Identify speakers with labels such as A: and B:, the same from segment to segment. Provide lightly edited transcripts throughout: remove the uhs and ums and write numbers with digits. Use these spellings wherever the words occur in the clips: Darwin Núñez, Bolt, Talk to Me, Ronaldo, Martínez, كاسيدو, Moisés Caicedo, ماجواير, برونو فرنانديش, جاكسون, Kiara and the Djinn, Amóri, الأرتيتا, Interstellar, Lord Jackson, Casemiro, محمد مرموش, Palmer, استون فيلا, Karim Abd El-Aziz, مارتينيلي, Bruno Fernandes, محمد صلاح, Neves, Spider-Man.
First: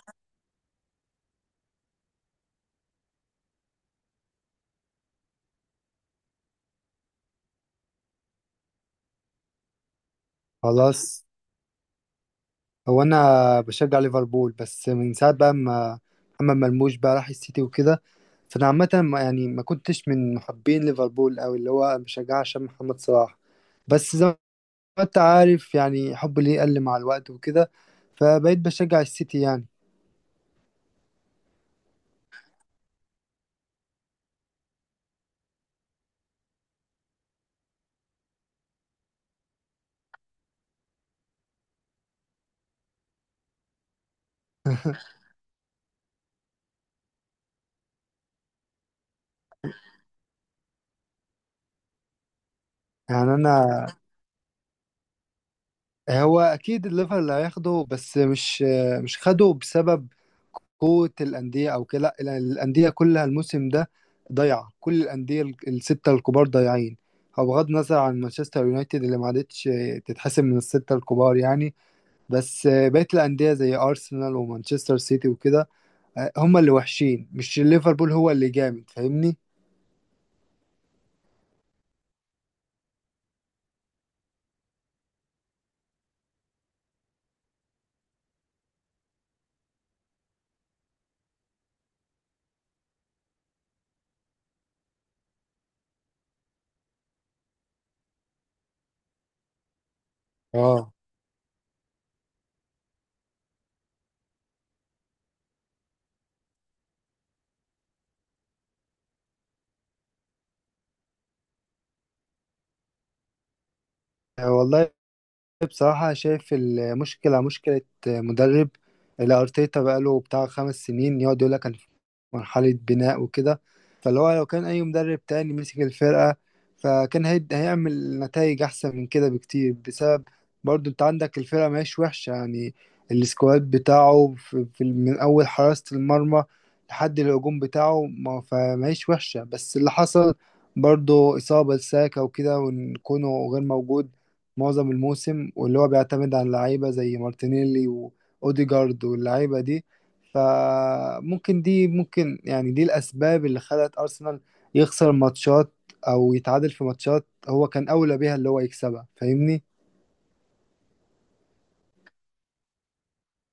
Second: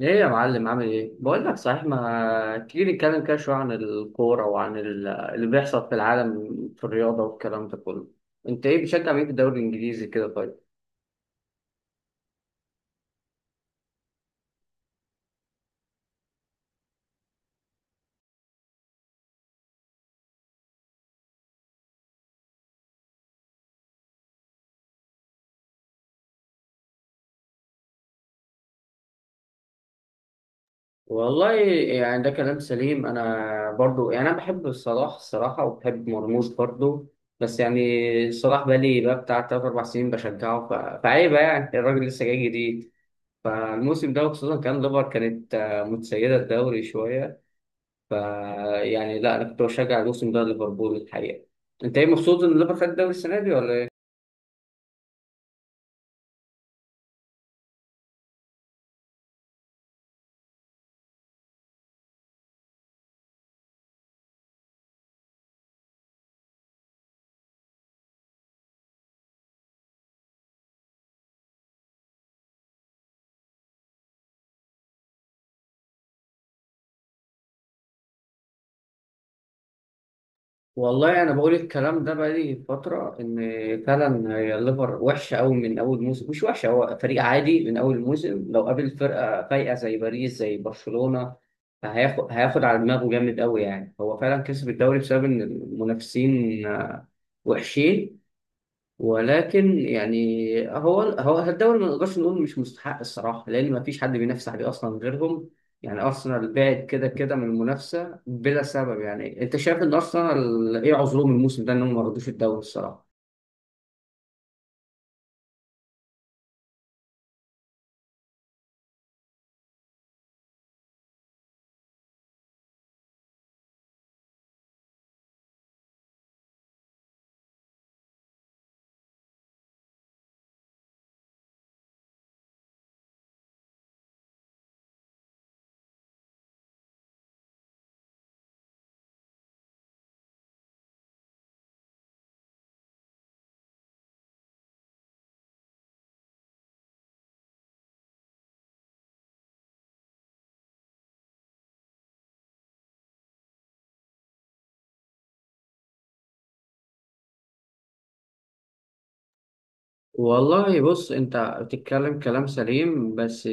A: ايه يا معلم، عامل ايه؟ بقول لك صحيح، ما تيجي نتكلم كده شوية عن الكورة وعن اللي بيحصل في العالم في الرياضة والكلام ده كله. انت ايه بتشجع مين في الدوري الانجليزي كده طيب؟
B: خلاص. هو انا بشجع ليفربول بس من ساعه بقى ما محمد مرموش بقى راح السيتي وكده. فانا عامه يعني ما كنتش من محبين ليفربول قوي اللي هو بشجعها عشان محمد صلاح. بس زي ما انت عارف يعني حبي ليه قل مع الوقت وكده، فبقيت بشجع السيتي يعني.
A: والله يعني ده كلام سليم. انا برضو يعني انا بحب صلاح الصراحة وبحب مرموش برضو. بس يعني صلاح بقالي بقى بتاع تلات أربع سنين بشجعه، فعيبة يعني، الراجل لسه جاي جديد. فالموسم ده، وخصوصا كان ليفر كانت متسيدة الدوري شوية. ف يعني لا، انا كنت بشجع الموسم ده ليفربول الحقيقه. انت ايه، مبسوط ان ليفربول خد الدوري
B: يعني
A: السنه دي ولا
B: انا
A: ايه؟
B: هو اكيد الليفر اللي هياخده، بس مش خده بسبب قوة الأندية أو كده، لا، الأندية كلها الموسم ده ضايعة. كل الأندية الستة الكبار ضايعين. هو بغض النظر عن مانشستر يونايتد اللي ما عادتش تتحسب من الستة الكبار يعني، بس بقية الأندية زي أرسنال ومانشستر سيتي وكده، آه، هم اللي وحشين مش ليفربول هو اللي جامد، فاهمني؟
A: والله انا بقول الكلام ده بقالي فتره، ان فعلا هي الليفر وحشه قوي من اول موسم. مش وحشه، هو فريق عادي، من اول موسم لو قابل فرقه فايقه زي باريس زي برشلونه هياخد على دماغه جامد قوي. يعني هو فعلا كسب الدوري بسبب ان المنافسين وحشين. ولكن يعني
B: اه
A: هو الدوري ما نقدرش نقول مش مستحق الصراحه، لان ما فيش حد بينافس عليه اصلا غيرهم. يعني ارسنال بعد كده كده من المنافسه بلا سبب. يعني انت شايف ان ارسنال ايه عذرهم الموسم ده انهم ما رضوش الدوري الصراحه؟
B: والله، بصراحة شايف المشكلة مشكلة مدرب. الأرتيتا بقاله بتاع 5 سنين يقعد يقول لك مرحلة بناء وكده، فاللي هو لو كان أي مدرب تاني مسك الفرقة فكان هيعمل نتائج أحسن من كده بكتير، بسبب برضو أنت عندك الفرقة ماهيش وحشة يعني. السكواد بتاعه في من أول حراسة المرمى لحد الهجوم بتاعه ما فماهيش وحشة، بس اللي حصل برضو إصابة لساكا وكده، وإن كونه غير موجود معظم الموسم، واللي هو بيعتمد على اللعيبة زي مارتينيلي وأوديجارد واللعيبة دي. فممكن دي ممكن يعني دي الأسباب اللي خلت أرسنال يخسر ماتشات أو يتعادل في ماتشات هو كان أولى بيها اللي هو يكسبها، فاهمني؟
A: والله بص، انت بتتكلم كلام سليم. بس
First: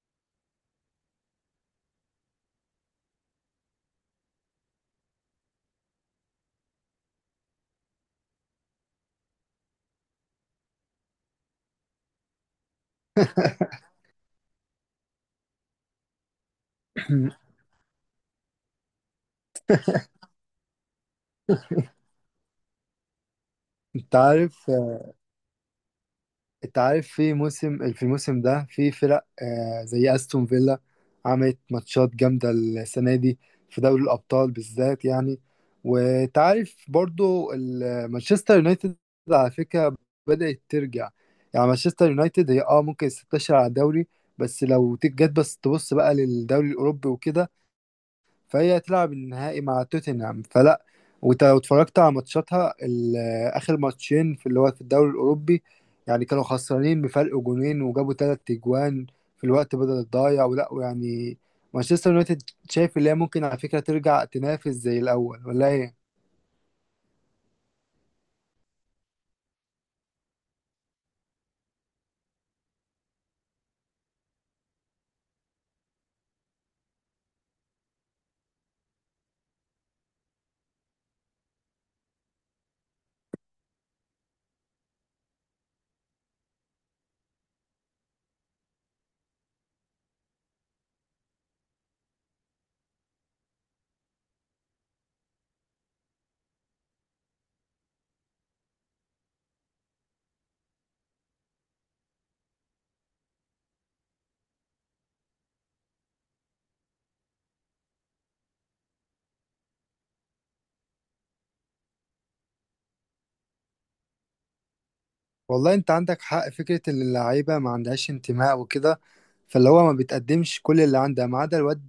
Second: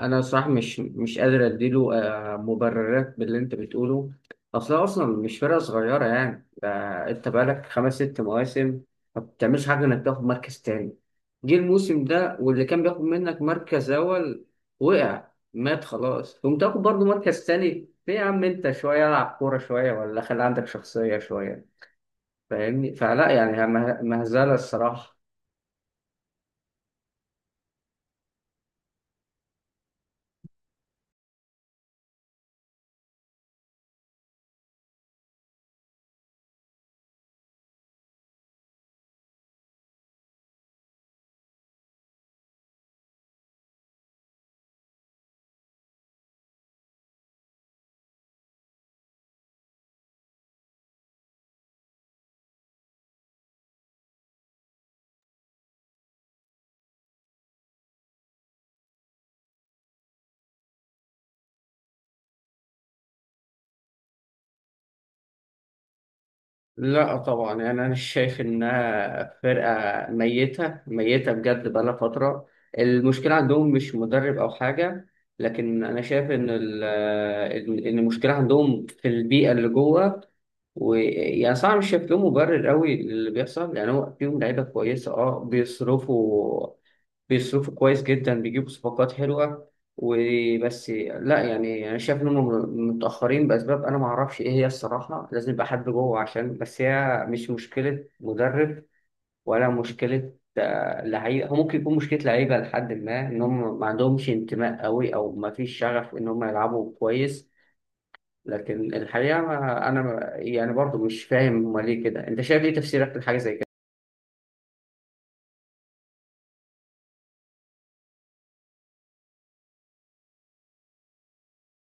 A: انا صراحة مش قادر اديله مبررات باللي انت بتقوله. اصلا اصلا مش فرقة صغيرة يعني ده. انت بقالك خمس ست مواسم ما بتعملش حاجة انك تاخد مركز تاني. جه الموسم ده واللي كان بياخد منك مركز اول، وقع، مات خلاص، قمت تاخد برضه مركز تاني؟ ليه يا عم، انت شوية العب كورة شوية، ولا خلي عندك شخصية شوية. فاهمني؟ فلا يعني،
B: أنت
A: مهزلة
B: عارف
A: الصراحة.
B: انت عارف في موسم في الموسم ده في فرق، آه، زي استون فيلا عملت ماتشات جامدة السنة دي في دوري الأبطال بالذات يعني. وانت عارف برضو مانشستر يونايتد على فكرة بدأت ترجع. يعني مانشستر يونايتد هي اه ممكن 16 على الدوري، بس لو تيجي جت بس تبص بقى للدوري الأوروبي وكده فهي تلعب النهائي مع توتنهام، فلا واتفرجت على ماتشاتها اخر ماتشين في اللي هو في الدوري الاوروبي، يعني كانوا خسرانين بفرق جونين وجابوا تلات اجوان في الوقت بدل الضايع ولا يعني. مانشستر يونايتد شايف اللي هي ممكن على فكرة ترجع تنافس زي الاول ولا ايه؟
A: لا طبعا، يعني انا شايف انها فرقه ميته ميته بجد، بقالها فتره. المشكله عندهم مش مدرب او حاجه، لكن انا شايف ان المشكله عندهم في البيئه اللي جوه. ويعني صعب شايف له مبرر قوي للي بيحصل. يعني هو فيهم لعيبه كويسه، اه، بيصرفوا كويس جدا، بيجيبوا صفقات حلوه وبس. لا يعني انا شايف انهم متاخرين باسباب انا ما اعرفش ايه هي الصراحه. لازم يبقى حد جوه، عشان بس هي مش مشكله مدرب ولا مشكله لعيبه. هو ممكن يكون مشكله لعيبه لحد ما، ان هم ما عندهمش انتماء قوي او ما فيش شغف ان هم يلعبوا كويس. لكن الحقيقة أنا يعني برضو مش فاهم هما ليه كده. أنت شايف إيه تفسيرك لحاجة زي كده؟
B: والله انت عندك حق فكرة ان اللعيبة ما عندهاش انتماء وكده، فاللي هو ما بتقدمش كل اللي عندها ما عدا الواد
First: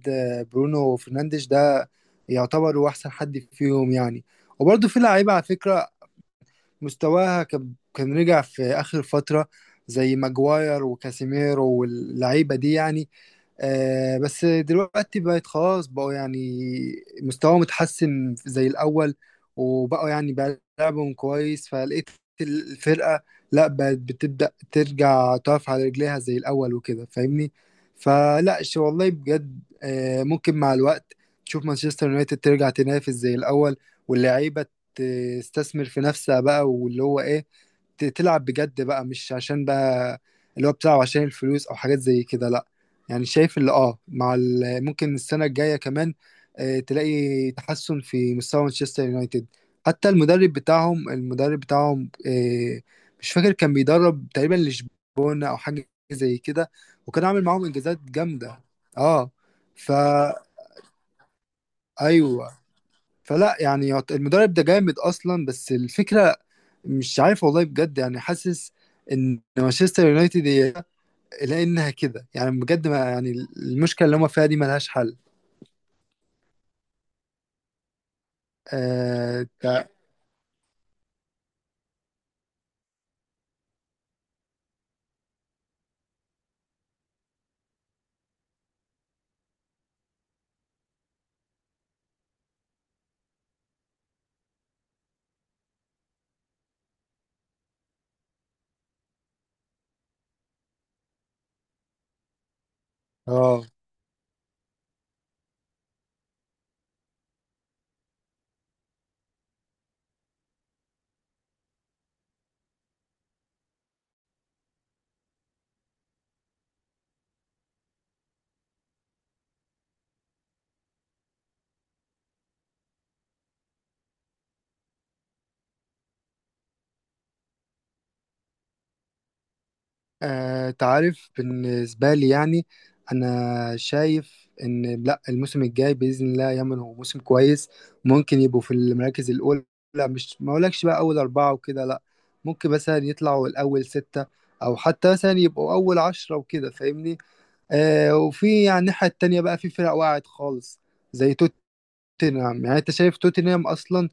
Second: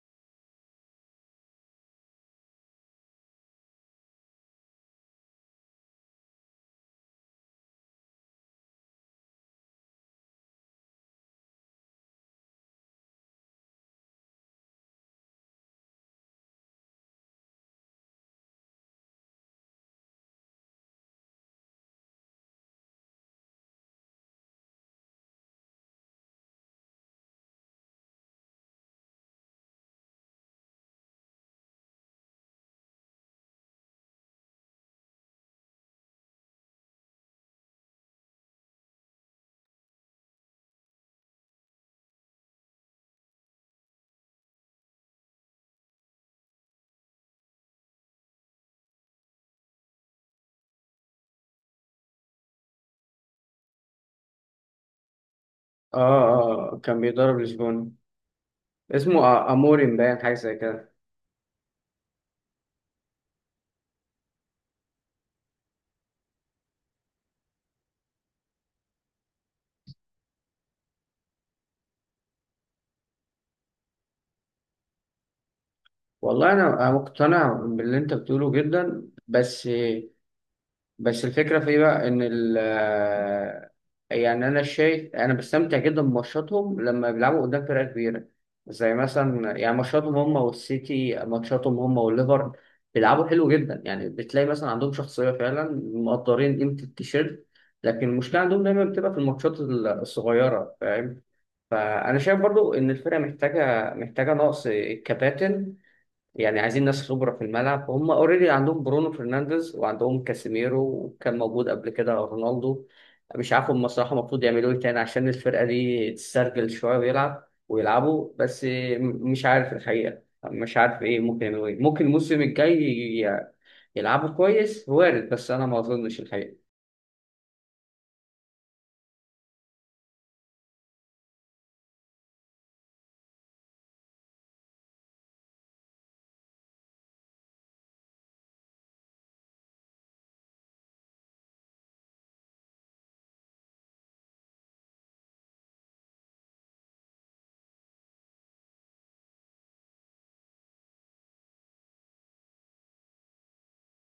B: برونو فرنانديش ده يعتبر هو احسن حد فيهم يعني. وبرضه في لعيبة على فكرة مستواها كان رجع في آخر فترة، زي ماجواير وكاسيميرو واللعيبة دي يعني. آه، بس دلوقتي بقت خلاص، بقوا يعني مستواهم متحسن زي الأول، وبقوا يعني بيلعبهم كويس فلقيت الفرقة لا بقت بتبدأ ترجع تقف على رجليها زي الأول وكده فاهمني. فلا والله بجد آه ممكن مع الوقت تشوف مانشستر يونايتد ترجع تنافس زي الأول، واللعيبة تستثمر في نفسها بقى، واللي هو ايه تلعب بجد بقى، مش عشان بقى اللي هو بتلعب عشان الفلوس او حاجات زي كده لا. يعني شايف اللي اه مع ممكن السنة الجاية كمان آه، تلاقي تحسن في مستوى مانشستر يونايتد. حتى المدرب بتاعهم المدرب بتاعهم آه، مش فاكر كان بيدرب تقريبا لشبونة او حاجة زي
A: آه،
B: كده،
A: آه، كان
B: وكان
A: بيدرب
B: عامل معاهم
A: لشبونة.
B: انجازات جامدة.
A: اسمه
B: اه
A: أموري مبين حاجة
B: فا
A: زي كده.
B: ايوه. فلا يعني المدرب ده جامد اصلا، بس الفكرة مش عارف والله بجد، يعني حاسس ان مانشستر يونايتد هي لانها كده يعني بجد ما يعني المشكله اللي هم فيها دي ملهاش حل.
A: والله أنا مقتنع باللي أنت بتقوله جدا.
B: آه
A: بس
B: تع-
A: بس الفكرة في ايه بقى، ان ال آه، يعني، انا شايف انا بستمتع جدا بماتشاتهم لما بيلعبوا قدام فرقة كبيرة. زي مثلا يعني ماتشاتهم هم والسيتي، ماتشاتهم هم والليفر، بيلعبوا حلو جدا. يعني بتلاقي مثلا عندهم شخصية، فعلا مقدرين قيمة التيشيرت. لكن المشكلة عندهم دايما بتبقى في الماتشات الصغيرة، فاهم؟ فأنا شايف برضو إن الفرقة
B: اه
A: محتاجة نقص كباتن. يعني عايزين ناس خبرة في الملعب. هم اوريدي عندهم برونو فرنانديز وعندهم كاسيميرو، وكان موجود قبل كده رونالدو. مش عارف هم الصراحة المفروض يعملوا ايه تاني عشان الفرقة دي تسترجل شوية ويلعب ويلعبوا. بس مش عارف الحقيقة، مش عارف ايه ممكن يعملوا، ايه ممكن الموسم الجاي يلعبوا كويس، وارد. بس انا ما اظنش الحقيقة.
B: تعرف بالنسبه لي يعني انا شايف ان لا الموسم الجاي باذن الله يمن هو موسم كويس، ممكن يبقوا في المراكز الاولى. لا، مش ما اقولكش بقى اول اربعه وكده لا، ممكن مثلا يطلعوا الاول سته او حتى مثلا يبقوا اول عشره وكده فاهمني. آه وفي على الناحية التانية بقى في فرق وقعت خالص، زي توتنهام. يعني انت شايف توتنهام اصلا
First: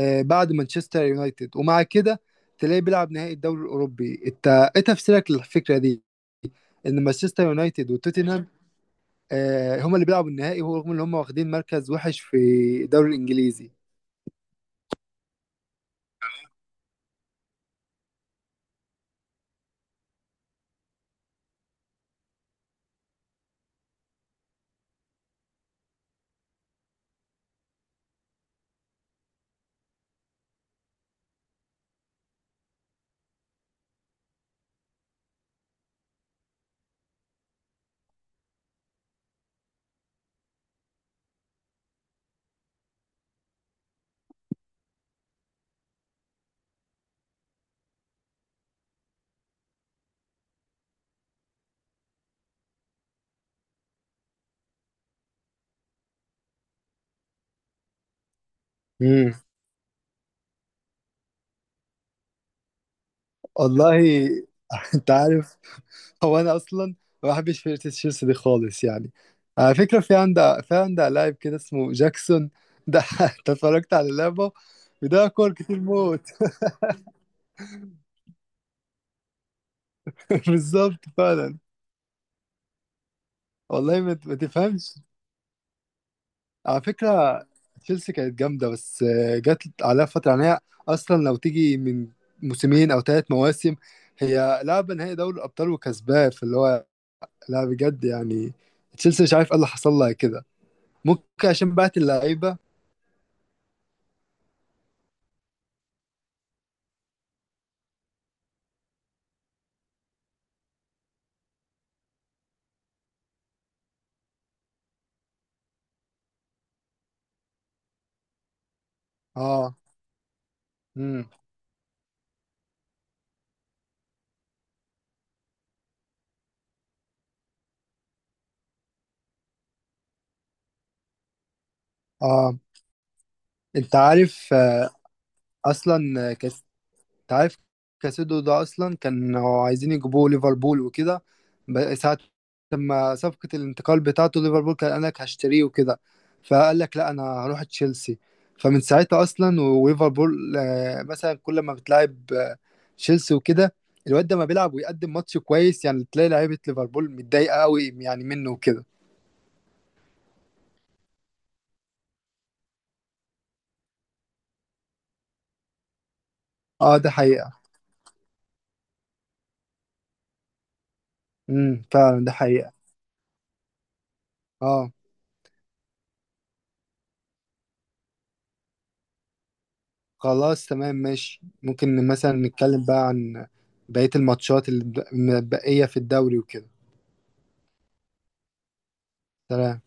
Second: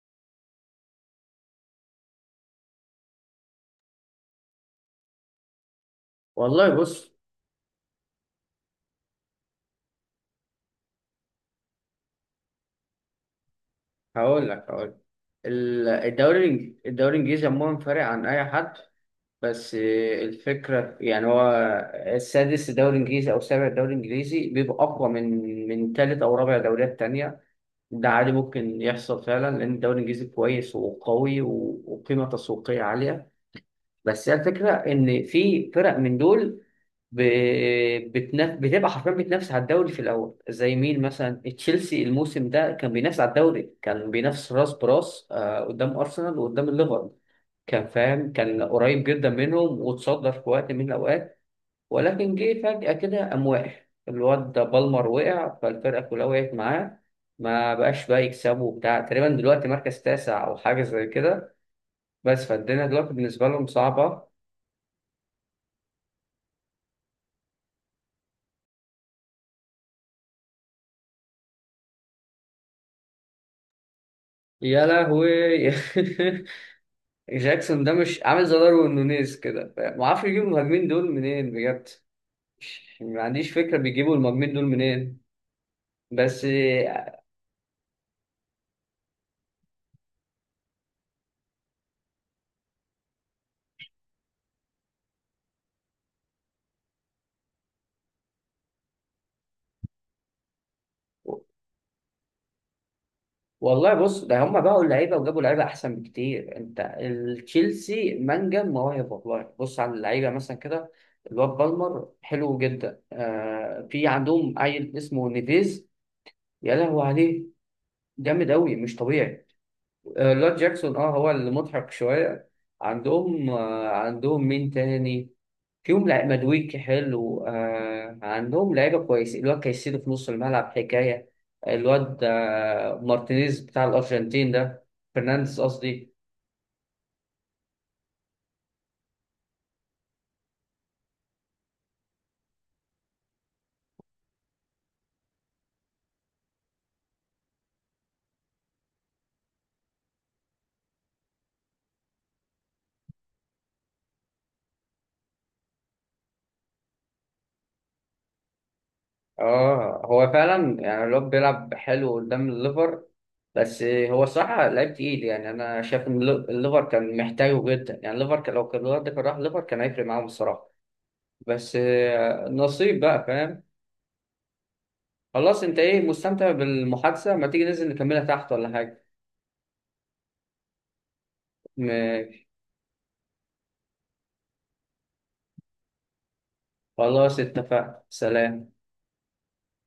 B: آه بعد مانشستر يونايتد ومع كده تلاقيه بيلعب نهائي الدوري الاوروبي، انت ايه تفسيرك للفكرة دي
A: والله
B: ان
A: بص،
B: مانشستر يونايتد وتوتنهام آه هما اللي بيلعبوا النهائي ورغم ان هما واخدين مركز وحش في الدوري الانجليزي؟
A: هقول لك. الدوري الانجليزي عموما فارق عن اي حد. بس الفكرة يعني، هو السادس الدوري الإنجليزي أو السابع الدوري الإنجليزي بيبقى أقوى من تالت أو رابع دوريات تانية. ده عادي ممكن يحصل فعلا، لأن الدوري الإنجليزي كويس وقوي وقيمة تسويقية عالية. بس هي الفكرة إن في فرق من دول ب... بتبقى حرفيا بتنافس على الدوري في الأول. زي مين مثلا؟ تشيلسي الموسم ده كان بينافس على الدوري، كان بينافس راس براس قدام أرسنال وقدام الليفر. كان فاهم، كان قريب جدا منهم واتصدى في وقت من الأوقات. ولكن جه فجأة كده قام وقع. الواد ده بالمر وقع، فالفرقة كلها وقعت معاه. ما بقاش بقى يكسبوا وبتاع، تقريبا
B: امم
A: دلوقتي مركز تاسع أو حاجة زي كده. بس فالدنيا دلوقتي بالنسبة لهم صعبة.
B: والله. انت عارف هو انا اصلا ما بحبش فرقه تشيلسي دي خالص يعني، على فكره في عندها لاعب كده اسمه جاكسون ده. أنت اتفرجت على لعبه،
A: يا
B: بيضيع كور
A: لهوي!
B: كتير موت.
A: جاكسون ده مش عامل زي داروين نونيز كده؟ ما اعرفش يجيبوا المهاجمين
B: بالظبط
A: دول منين
B: فعلا.
A: بجد. ما عنديش فكرة
B: والله
A: بيجيبوا
B: ما
A: المهاجمين دول
B: تفهمش.
A: منين. بس
B: على فكره تشيلسي كانت جامده، بس آه، جت عليها فتره يعني، هي اصلا لو تيجي من موسمين او ثلاث مواسم هي لعبه نهائي دوري الابطال وكسباه فاللي هو لا بجد يعني تشيلسي مش عارف ايه اللي حصل لها كده، ممكن عشان بعت اللعيبه.
A: والله بص، ده هم باعوا اللعيبه وجابوا لعيبه احسن بكتير. انت، التشيلسي منجم مواهب. والله بص على اللعيبه مثلا كده، الواد بالمر حلو جدا. في عندهم عيل اسمه نيفيز، يا لهوي عليه، جامد قوي مش طبيعي.
B: اه
A: لارد جاكسون اه هو المضحك شوية. عندهم مين تاني فيهم؟ لعيب مدويكي حلو، عندهم لعيبة كويسة. الواد كايسيدو في نص الملعب حكاية. الواد
B: اه
A: مارتينيز بتاع
B: انت
A: الأرجنتين
B: عارف
A: ده،
B: آه،
A: فرنانديز قصدي.
B: اصلا آه، انت عارف كاسيدو ده اصلا كانوا عايزين يجيبوه ليفربول وكده، ساعة لما صفقة الانتقال بتاعته ليفربول كان قال لك هشتريه وكده فقال لك لا انا هروح تشيلسي. فمن ساعتها اصلا وليفربول آه، مثلا كل ما بتلعب آه، تشيلسي وكده، الواد ده ما بيلعب ويقدم ماتش كويس، يعني تلاقي لعيبة ليفربول متضايقة قوي يعني منه وكده.
A: اه، هو فعلا يعني الواد بيلعب حلو قدام الليفر. بس هو صراحة لعيب تقيل. يعني أنا شايف إن الليفر
B: اه ده
A: كان
B: حقيقة.
A: محتاجه جدا. يعني لو كان الواد ده كان راح الليفر، كان هيفرق معاهم الصراحة. بس
B: فعلا ده حقيقة.
A: نصيب بقى، فاهم؟
B: اه
A: خلاص، انت ايه، مستمتع بالمحادثة؟ ما تيجي ننزل نكملها تحت ولا حاجة؟
B: خلاص تمام ماشي، ممكن
A: م-
B: مثلا نتكلم بقى عن بقية الماتشات اللي متبقية في الدوري وكده.
A: خلاص اتفقنا، سلام.
B: سلام.